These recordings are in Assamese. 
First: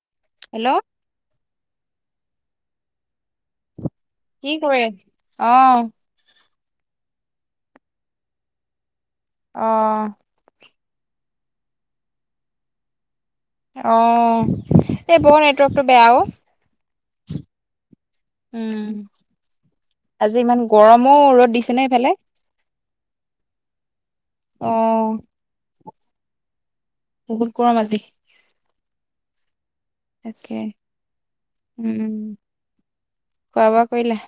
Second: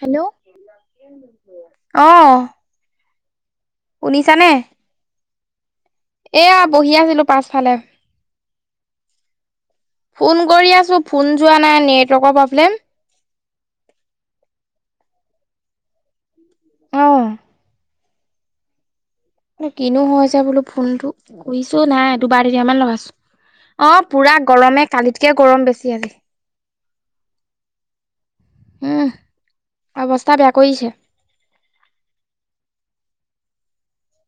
হেল্ল' হেল্ল' আহ। কি শুনিছানে? কৰে অ এয়া বহি আছিলো। ালে অ ফোন কৰি [inaudible] ফোন যোৱা নাই নেটৱৰ্কৰ প্ৰব্লেম। অ এই বৰ নেটৱৰ্ক টো বেয়া অ'। উম। কিনো হৈ আজি হৈছে ইমান বোলো ফোনটো গৰমো ৰ'দ দিছে নে কৰিছো এইফালে নাই দুবাৰ তিনিবাৰ মান লগাইছো। অ পুৰা অ গৰমে কালিতকে গৰম বেছি আজি। বহুত কৰম আজি। উম। অৱস্থা বেয়া তাকে, কৰি দিছে। উম। খোৱা - বোৱা কৰিলা?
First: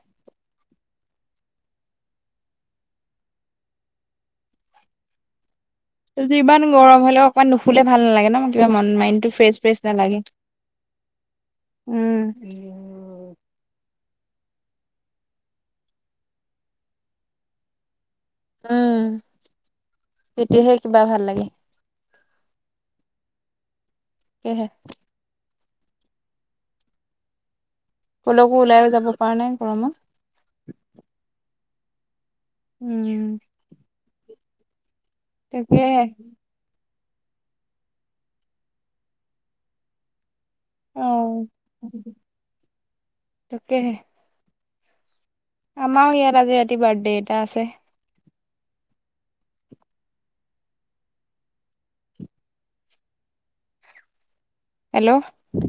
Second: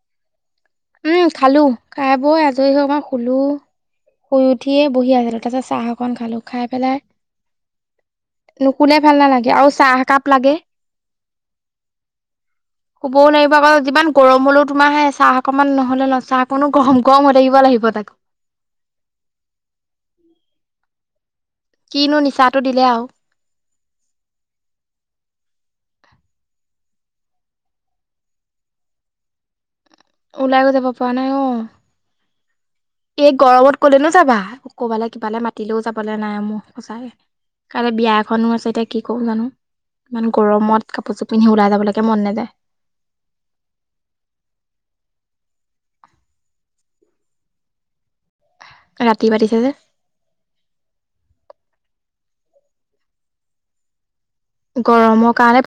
উম খালো খাই বই আজৰি হৈ আকমাৰ শুলো শুই উঠিয়ে বহি আছিলো তাৰাত চাহ অকন আজি খালো ইমান খাই পেলাই গৰম হ'লেও অকমান নুশুলে ভাল নালাগে ন কিবা মন নকে ভাল মাইণ্ডটো নালাগে ফ্ৰেছ আৰু ফ্ৰেছ চাহ নালাগে একাপ লাগে। উম শুবও নোৱাৰিব আকৌ যিমান গৰম হ'লেও তোমাৰ আহে চাহ অকণমান নহ'লে ন চাহ অকণো গৰম গৰম হৈ থাকিব লাগিব তাকো। উম তেতিয়াহে কিবা ভাল লাগে। কিনো নিচাটো দিলে আৰু। কেহে ক'লৈকো ওলাই যাব পৰা নাই গৰমত? ওলাই যাব পৰা নাই অ, উম এই গৰমত কলে নো যাবা? অ ক'ৰবালে, কিবালে মাতিলেও তাকেহে যাবলে নাই মোৰ সঁচাকে। কাইলে বিয়া এখনো আছে এতিয়া কি কম জানো? মানু গৰমত অ কাপোৰযোৰ পিন্ধি ওলাই যাব লাগে মন নেযায়। আমাৰ ইয়াৰ আজি ৰাতি বাৰ্থডে এটা আছে। ৰাতি পাতিছে যে। হেল্ল' গৰমৰ কাৰণে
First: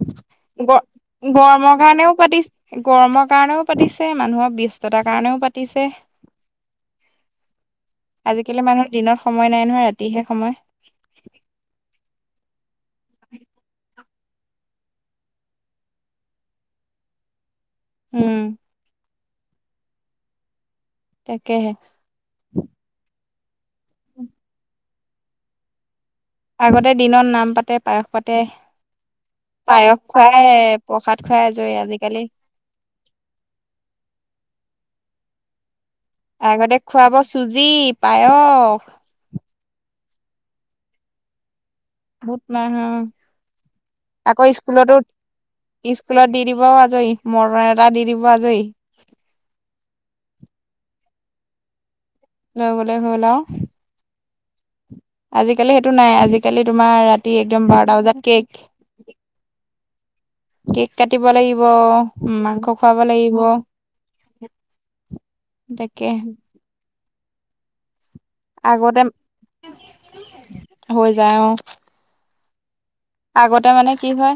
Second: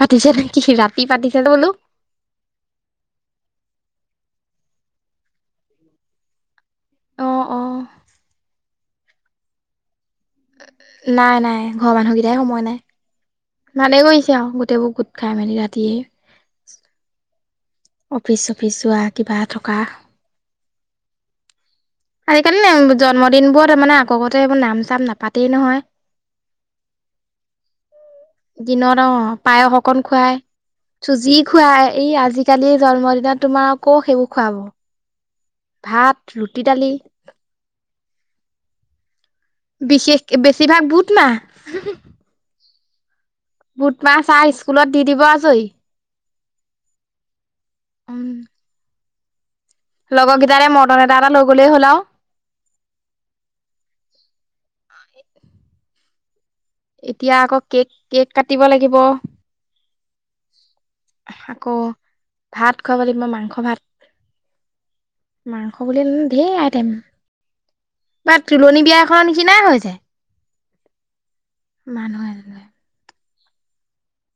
পাতিছে নে কি ৰাতি পাতিছে যে বোলো গৰমৰ কাৰণেও পাতিছ, গৰমৰ কাৰণেও পাতিছে মানুহৰ ব্যস্ততাৰ কাৰণেও পাতিছে, অ অ আজিকালি মানুহৰ দিনত সময় নাই নহয়। ৰাতিহে সময় নাই নাই, ঘৰৰ মানুহকেইটাই সময় নাই। ভালে কৰিছে আৰু গোটেইবোৰ গোট খাই মেলি ৰাতিয়ে। অফিচ উম - চফিচ যোৱা, কিবা থকা। তাকেহে। আজিকালি নে জন্মদিনবোৰ তাৰ মানে আগকতেবোৰ নাম - চাম নাপাতেই নহয়। আগতে দিনত নাম পাতে, পায়স পাতে, দিনত অ পায়স খুৱাই প্ৰসাদ যি খুৱাই আজৰি খোৱাই এই আজিকালি জন্মদিনত তোমাৰ আকৌ সেইবোৰ খুৱাব ভাত ৰুটি আগতে দালি খুৱাব চুজি, পায়স বিশেষ বেছিভাগ বুত মাহ। বুত মাহ হা। বুত মাহ চাহ স্কুলত দি দিব আচো স্কুলত দি দিবও আজৰি মৰম এটা দি দিব আজৰি লগৰকেইটাৰে মদন এটা এটা লৈ গ'লেই হ'ল আৰু ল হলে হলা আজিকালি সেইটো নাই আজিকালি তোমাৰ ৰাতি এতিয়া আকৌ একদম কেক বাৰটা বজাত কেক কাটিব লাগিব কেক কাটিব লাগিব আকৌ মাংস ভাত খুৱাব লাগিব মাংস ভাত মাংস বুলি তাকে ধেৰ আই াইম বা তুলনিী আগতে বিয়াখন চিনাই হৈ যায় হৈ যায় অ মানুহে কয় আগতে মানে কি হয়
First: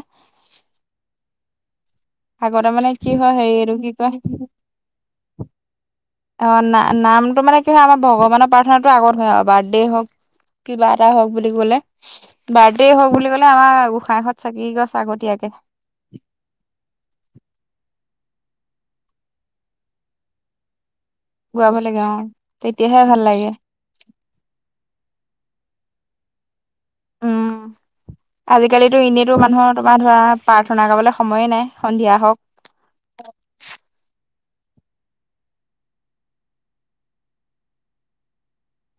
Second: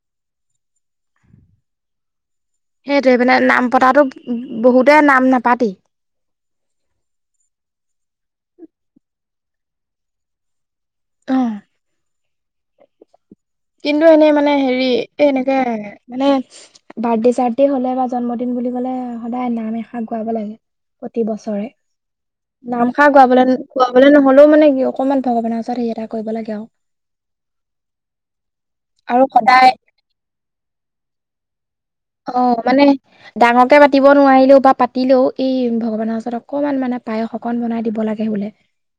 আগতে মানে কি সেইটোৱে হয় হেৰি নাম এইটো কি পতাটো কয় বহুতে নাম নাপাতেই অ নাম নামটো মানে কি হয় আমাৰ ভগৱানৰ পাৰ্থনাটো আগত হয় বাৰ্থডে হওক কিবা এটা হওক বুলি অ ক'লে বাৰ্থডে হওক বুলি কলে আমাৰ কিন্তু গোসাই এনেই ঘৰত মানে চাকি হেৰি গছ এই আগতীয়াকে দি ৰাতি হ'লে বা জন্মদিন বুলি ক'লে সদায় নাম এষা গুৱাব লাগে প্ৰতি বছৰে গোৱাব লাগে অ, নাম তেতিয়াহে খা ভাল লাগে গোৱাবলৈ গোৱাবলৈ নহ'লেও মানে কি অকমান ভগৱানৰ ও তাৰিছত সেই এটা কৰিব লাগে আৰু উম আজিকালিতো আৰু এনেইতো সদায় মানুহৰ তোমাৰ ধৰা প্ৰাৰ্থনা গাবলৈ সময়ে নাই সন্ধিয়া অ হওক মানে ডাঙৰকে পাতিব নোৱাৰিলেও বাা পাতিলেও এই ভগৱানৰ ওচৰত অকনমান মানে পায় শকন বনাই দিব লাগে বোলে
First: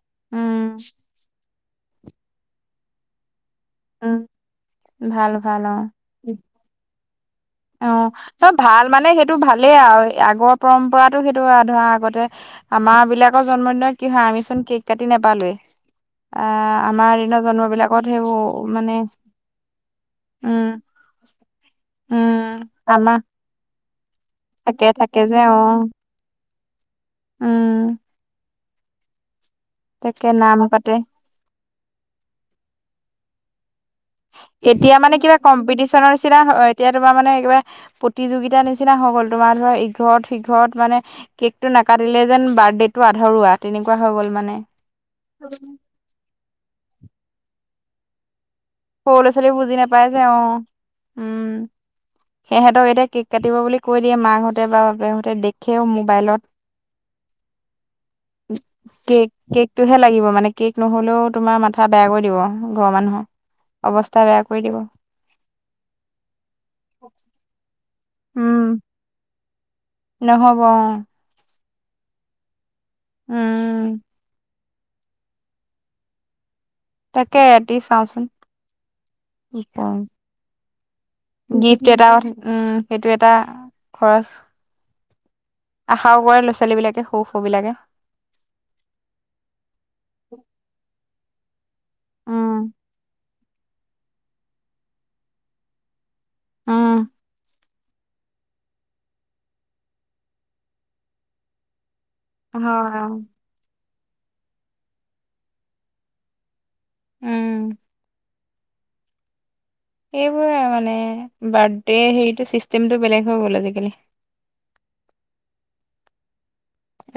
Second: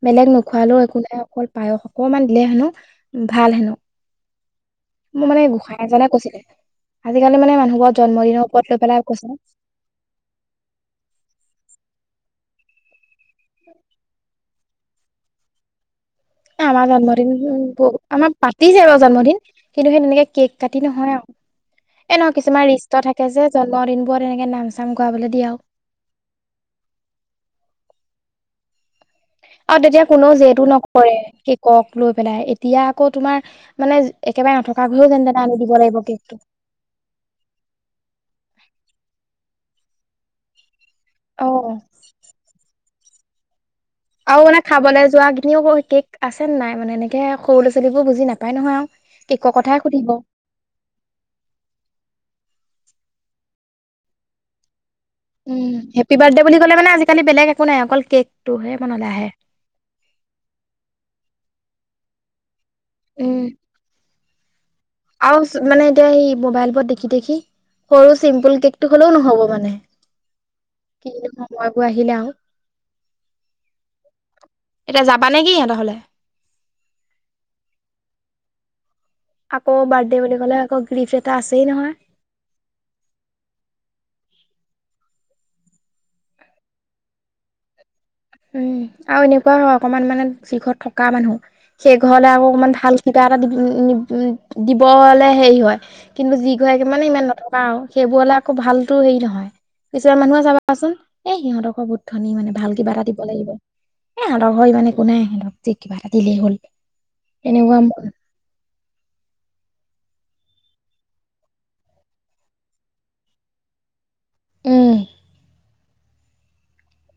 বেলেগ উম, নোখোৱালেও একো নাই অকল পায়স অকনমান দিলে হেনো ভাল হেনো মোৰ মানে ভাল-ভাল গোসাই অ, এজনে উম, কৈছিলে আজিকালি মানে মানুহবোৰৰ জন্মদিনৰ অ ওপৰত লৈ ভাল পেলাই মানে কৈছে। সেইটো ভালেই আৰু আগৰ পৰম্পৰাতটো সেইটো আৰু ধৰা আগতে আমাৰ বিলাকৰ জন্মদিনৰ কি হয় আমি চোন কেক কাটি নোপালোৱেই আহ আমাৰ জন্মদিন দিনৰ জন্ম ব বিলাকত আমাৰ সেইবোৰ পাতিছে মানে আৰু জন্মদিন কিন্তু সেই তেনেকে কেক উম কাটি নহয় আৰু এ নহ উম কিছুমান ৰিষ্ট আমাৰ থাকে যে জন্মদিনবোৰ এনেকে নাম থাকে চাম থাকে গোৱাবলৈ যে দিয়া অ আৰুও উম আৰু তেতিয়া তাকে কোনেও নাম যহেতটো পাতে নকৰে শিকক লৈ পেলাই এতিয়া আকৌ তোমাৰ মানে একেবাৰে নথকা এতিয়া ঘৰেও মানে যেন কিবা তেনে আনি দিব লাগিব কম্পিটিশনৰ কেকটো নিচিনা এতিয়া তোমাৰ মানে কিবা প্ৰতিযোগিতাৰ নিচিনা হৈ গ'ল তোমাৰ ধ ইঘৰত সিঘৰত মানে অ কেক টো নাকাটিলে যেন বাৰ্থডে টো আধৰুৱা তেনেকুৱা হৈ গ'ল আৰু মানে খাবলৈ যোৱা কিনিও কেক আছে নাই মানে এনেকে সৰু ল'ৰা ছোৱালীবোৰ বুজি নাো সৰু ল'ৰা ছোৱালী বুজি নাপায় যে অ উম সিহতক এতিয়া কেক কাটিব বুলি কৈ দিয়ে মাক হঁতে বা তে উম দেখেও হেপী মোবাইলত বাৰ্থডে বুলি ক'লে মানে আজিকালি বেলেগ একো নাই অকল কেকটোহে মনলৈ আহে কেকটোহে লাগিব মানে কেক নহলেও তোমাৰ মাথা বেয়া কৰি দিব ঘৰৰ মানুহৰ উম অৱস্থা বেয়া কৰি দিব আৰু মানে এতিয়া স মোবাইল ৰত দেখি দেখি সৰু চিম্পুল উম কেকটো হ'লেও নহ'ব মানে নহ'ব মই বোৰ আহিলে আহ উম এতিয়া যাবা নেকি সিহঁত হলে তাকে এটি চাওচোন আকৌ বাৰ্থডে বুলি ক'লে আকৌ গিফ্ট এটা আছেই গিফ্ট নহয় এটা কথা উম সেইটো এটা খৰচ আশাও কৰে ল'ৰা ছোৱালী বিলাকে সৰু সৰু বিলাকে উম আৰু এনেকুৱা হয় অকমান মানে যিঘৰত থকা মানুহ সেই ঘৰলে আকৌ উম অকমান ভাল কিবা এটা দিব হলে হেৰি হয় কিন্তুি ঘে উম মানে ইমান নথকা আৰু সেইবোৰলে আকৌ ভালতো হেৰি নহয় পিছ মানুহে চাবাচোন এ সহতক বু ধন মানে ভাল হয় কিবাটাতি এ লগৰ ইমান একো নাই সিক যে কিবা এটা দিলেই হ'ল উম তেনেকুৱা ম এইেইবোৰে মানে বাৰ্থডে হেৰিটো চিষ্টেমটো বেলেগ হৈ গ'ল আজিকালি উম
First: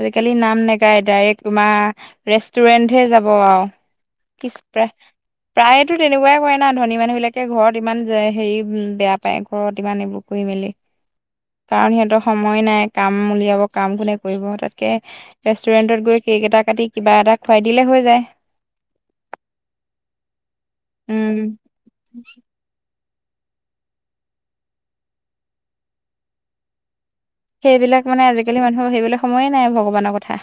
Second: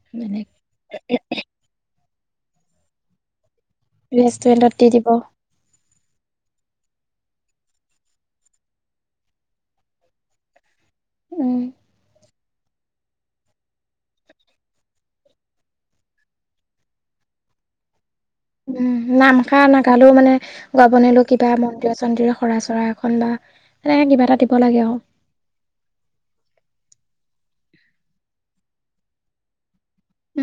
আজিকালি বেলেগ নাম নাগায় ডাইৰেক্ট তোমাৰ ৰেষ্টুৰেণ্টহে যাব আৱ কি [unintelligible] ৰেষ্টুৰেণ্টত দি প্ৰায় দিব প্ৰায় [unintelligible] তেনেকুৱাই কৰে না ধনী মানুহ বিলাকে ঘৰত ইমান হেৰি বেয়া পায় ঘৰত ইমান এইবোৰ কৰি মেলি উম কাৰণ সিহঁতৰ সময় নাই কাম উলিয়াব কাম কোনে কৰিব তাতকে ৰেষ্টুৰেণ্টত গৈ কেক এটা কাটি কিবা এটা খুৱাই দিলে হৈ যায় উম নাম খা নাগালেও মানে গাব নোৱাৰিলো উম কিবা মন্দিৰ-চন্দিৰ শৰাই চৰাই বা এনেকে কিবা এটা দিব লাগে আহ সেইবিলাক মানে আজিকালি মানুহ সেইবাক সময় নাই ভগৱান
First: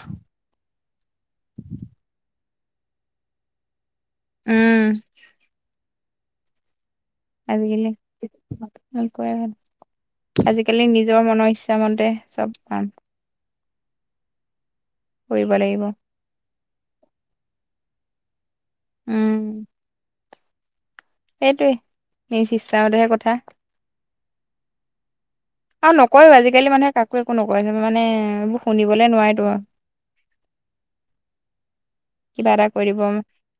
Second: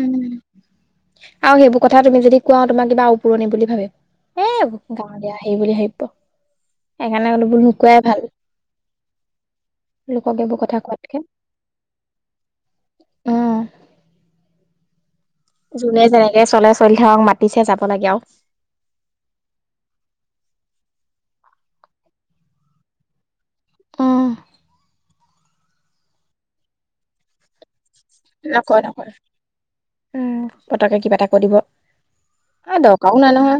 উ আৰু সেইবোৰ কথা তুমি যদি কোৱা তোমাক কিবা আপুৰণি বুলি ভাবেিম এ উম গাঁৱ দিয় আহি বুলি ভাবিব সেইকাৰণে অলপবোৰ নোকোৱাই ভাল [unintelligible] লোকক এইবোৰ কথা আজিকালি কোৱাতকে নিজৰ মনৰ ইচ্ছামতে চব পান অ লাগিব যোনে যেনেকে চলে চলি থাকক মাতিছে যাব লাগে আও উম সেইটোৱে নিজ ইচ্ছাৰতহে কথা উম আৰু নকয়ও আজিকালি মানুহে কাকো একো নকয় জ মানে এইবোৰ নকয় শুনিবলে নকয় নোৱাৰি তো উম পতককে কিবা এটা কৈ দিব কিবা এটা অ কৰি দিব দৰকাৰও নাই নহয়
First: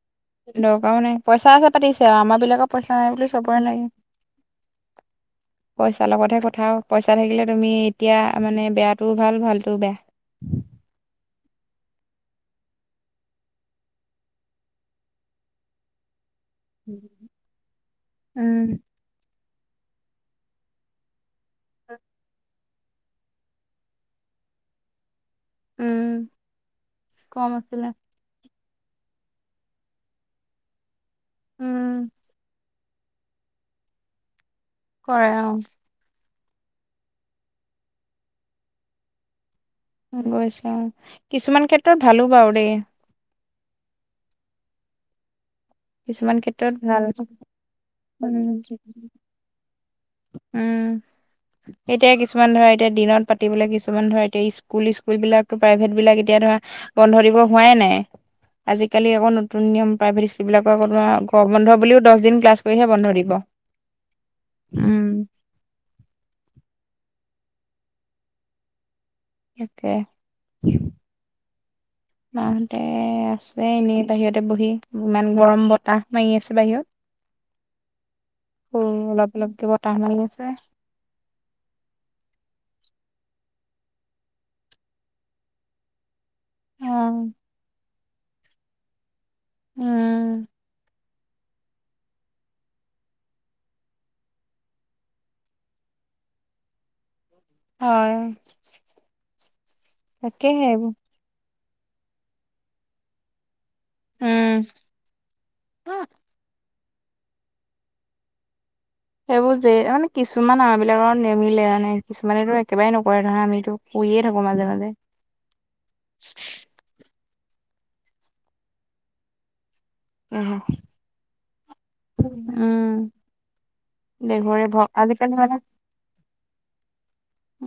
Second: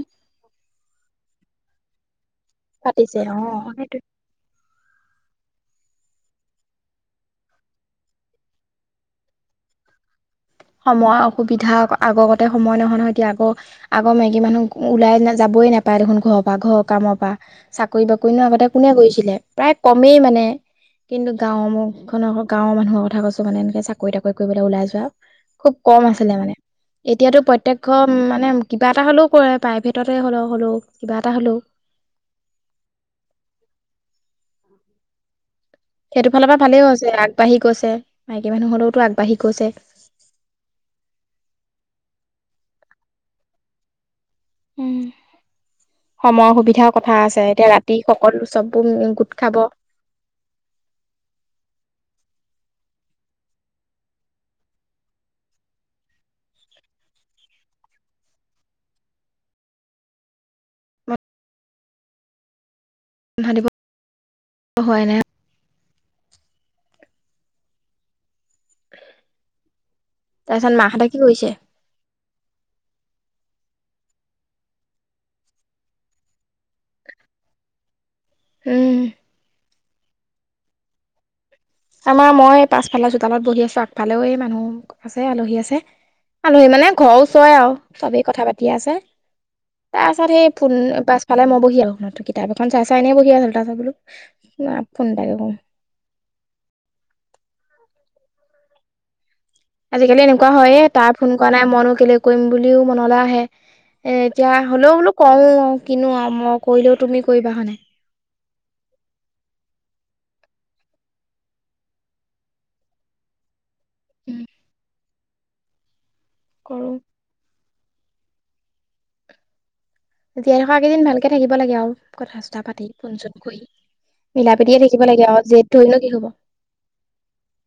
দৰকাৰও নাই পইচা আছে পাতিছে আৰু আমাৰ বিলাকৰ পইচা নাই পাতিছে বুলি অ চবৰে নাই সেইটোৱে হয় তাৰ লগতহে কথাও পইচা থাকিলে তুমি এতিয়া মানে বেয়াটোও ভাল ভালতোও বেয়া, সময় অসুবিধা আগতে সময় নহয় নহয় এতিয়া আগৰ আগৰ মেকী মানুহ ওলাই নাযাব, গৈ নাপায় দেখোন ঘৰৰ পৰা ঘৰ কামৰ পৰা চাকৰি বাকৰি নো আগতে উম কোনে কৰিছিলে,, প্ৰায় কমেই মানে, কিন্তু গাঁও খনৰ গাঁৱৰ মানুহৰ কথা কৈছো মানে এনেকে চাকৰি তাকৰি কৰিবলৈ ওলাই যোৱা খুব কম উম আছিলে মানে এতিয়াতো কম প্ৰত্যক্ষ আছিলে মানে কিবা এটা হ'লেও কৰে প্ৰাইভেটতে হলেও হ'লেও কিবা এটা হ'লেও উম কৰে অ সেইটো ফালৰ পৰা ভালেইও হৈছে আগবাঢ়ি গৈছে মাইকী মানুহ হ'লেও তো আগাঢ়ি গৈছে কিছুমান ক্ষেত্ৰত ভালো বাও দেই। উম কিছুমান সময়ৰ ক্ষেত্ৰত সুবিধাৰ ভাল কথা আছে এতিয়া ৰাতি সকলো উম চববোৰ গোট খাব। উম এতিয়া কিছুমান ধৰা। এতিয়া দিনত পাতিবলে কিছুমান ধৰা এতিয়া স্কুল স্কুল বিলাকো প্ৰাইভেট বিলাক এতিয়া ধৰা বন্ধ দিব হোৱাই নাই। আজিকালি আকৌ নতুন নিয়ম প্ৰাইভেট স্কুল বিলাকত গৰম বন্ধ বুলিও দোষ দিন ক্লাছ কৰিহে বন্ধ দিব হোৱাই উম। নাই। অে ন দে তাৰপিছত [unintelligible] মাহঁতে কি কৰিছে? এ আছে এনেই বাহিৰতে বহি ইমান গৰম বতাহ মঙি আছে বাহিৰত। [inaudible] অ উম, অলপ অলপ দিব টান [unintelligible] আমাৰ মই পাছফালা চোতালত বহি আছোঁ আগফালেও মানুহ আছে আলহী আছে। আলহী অ মানে ঘৰৰ ওচৰৰে আৰু, চবেই কথা পাতি আছে। তাৰছত উম সেই ফুন পাঁচ ফালে মই বহি আহো কিতাপ এখন চাই চাই এনে বহি আছিলোঁ তাছত বোলোঁ না ফোন এটাকে কওং [inaudible] হয় আজিকালি এনেকুৱা তাকেহে হয়য়ে এইবোৰ তাই ফোন কৰা নাই মইনো কেলে কৰিম বুলিও মনলে আহে। এ এতিয়া উম হ'লেও বোলো কও কিনো আৰু মই কৰিলেও তুমি কৰিবা হয় নাই? সেইবোৰ যে মানে কিছুমান আমাৰ বিলাকৰ নেমিলে মানে কিছুমানেতো একেবাৰে নকৰে ধৰা আমিতো কইয়ে উম, থাকো মাজে মাজে। কৰোঁ জীয়াই উম থকা কেইদিন ভালকে থাকিব লাগে আও কথা চথা পাতি ফোন চোন কৰি। দেঘৰে মিলাপীতিকে ভ থাকিব লাগে আজিকালি আও মানে জেদ ধৰিনো কি হব।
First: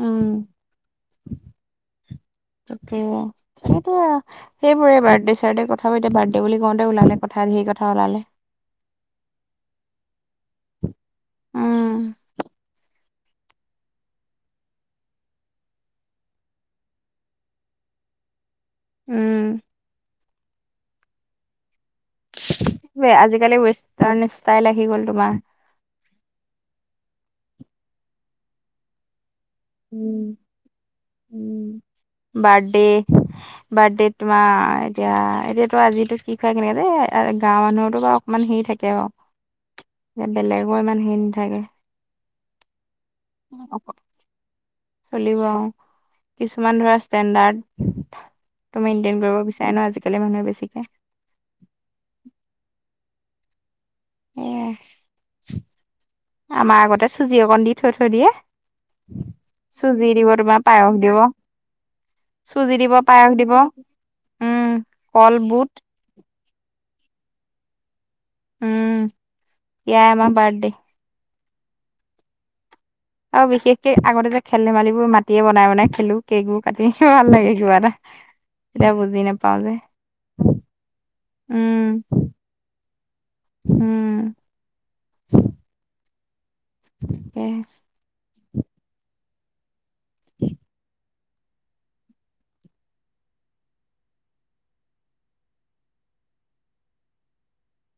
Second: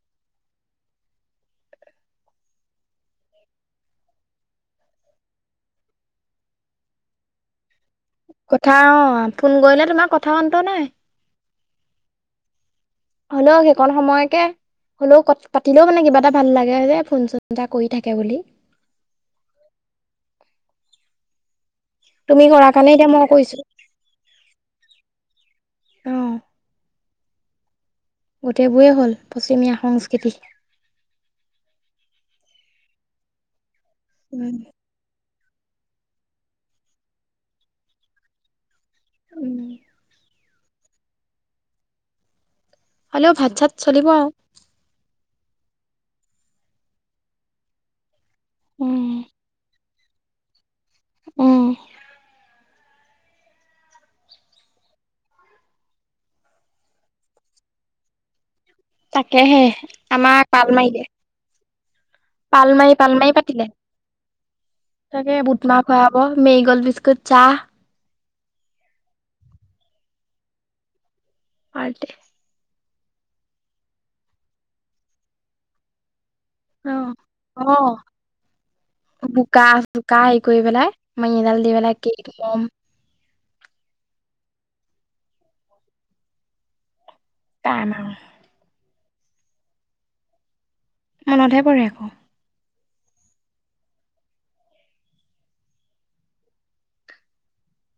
উম [inaudible] তাকে সেইটোৱে আৰু সেইবোৰে বাৰ্থডে চাদডে কথাব এতিয়া বাৰ্থডে বুলি কওঁতে ওলালে কথা ধেই কথা ওলালে কথা অ ফোন কৰিলে তোমাৰ কথা অন্ত নাই উম হলও সেইকণ সময়কে হ'লও কথা পাতিলেও মানে কিবা এটা ভাল লাগে ৰে ফোন চোন এটা কৰি থাকে বুলি। উম তুমি কৰা কাৰণে এতিয়া মই কৰিছো আজিকালি ৱেষ্টাৰ্ণ ইষ্টাইল আহি গ'ল তোমাৰ। গোটেইবোৱে হ'ল পশ্চিমীয়া উম সংস্কৃতি উম বাৰ্ড ডে বাৰ্থডে তোমা উম এতিয়া এতিয়াতো আজিতো [unintelligible] কেনেকে যে গাঁৱৰ মানুহৰতো বোৰ অকণমান হেৰি থাকে আৰু। উম, বেলেগৰ ইমান হেৰি নাথাকে। হ'লেও ভাত চাত চলিব আৰু। চলিব আৰু কিছুমান ধৰা ষ্টেণ্ডাৰ্ড ত উম মেইনটেইন কৰিব বিচাৰে ন আজ [unintelligible] মানহে বেছিকে। উম এ আমাৰ আগতে চুজি অকণ দি থৈ থৈ দিয়ে। তাকেহে চুজি দিব আমাৰ তোমাৰ পাল মাৰিলে পায়স দিব। পাল চুজি দিব মাৰি পাল পায়স মাৰি দিব পাতিলে উম কল তাকে বুট বুটমাহ খোৱা হব। মেৰিগল বিস্কুট চা। উম এইয়া আমাৰ বাৰ্ডে। বাৰ্ডে আৰু বিশেষকে আগতে যে খেল ধেমালিবোৰ মাটিয়ে বনাই বনাই খেলো। কেক কাটি অ ভাল লাগে অ কিবা এটা। এতিয়া বুজি নাপাও বোকা যে চোকা হেৰি কৰি পেলাই [unintelligible] এডাল দি পেলাই কি কম। উম, উম [unintelligible] [unintelligible] মনতহে পৰে আকৌ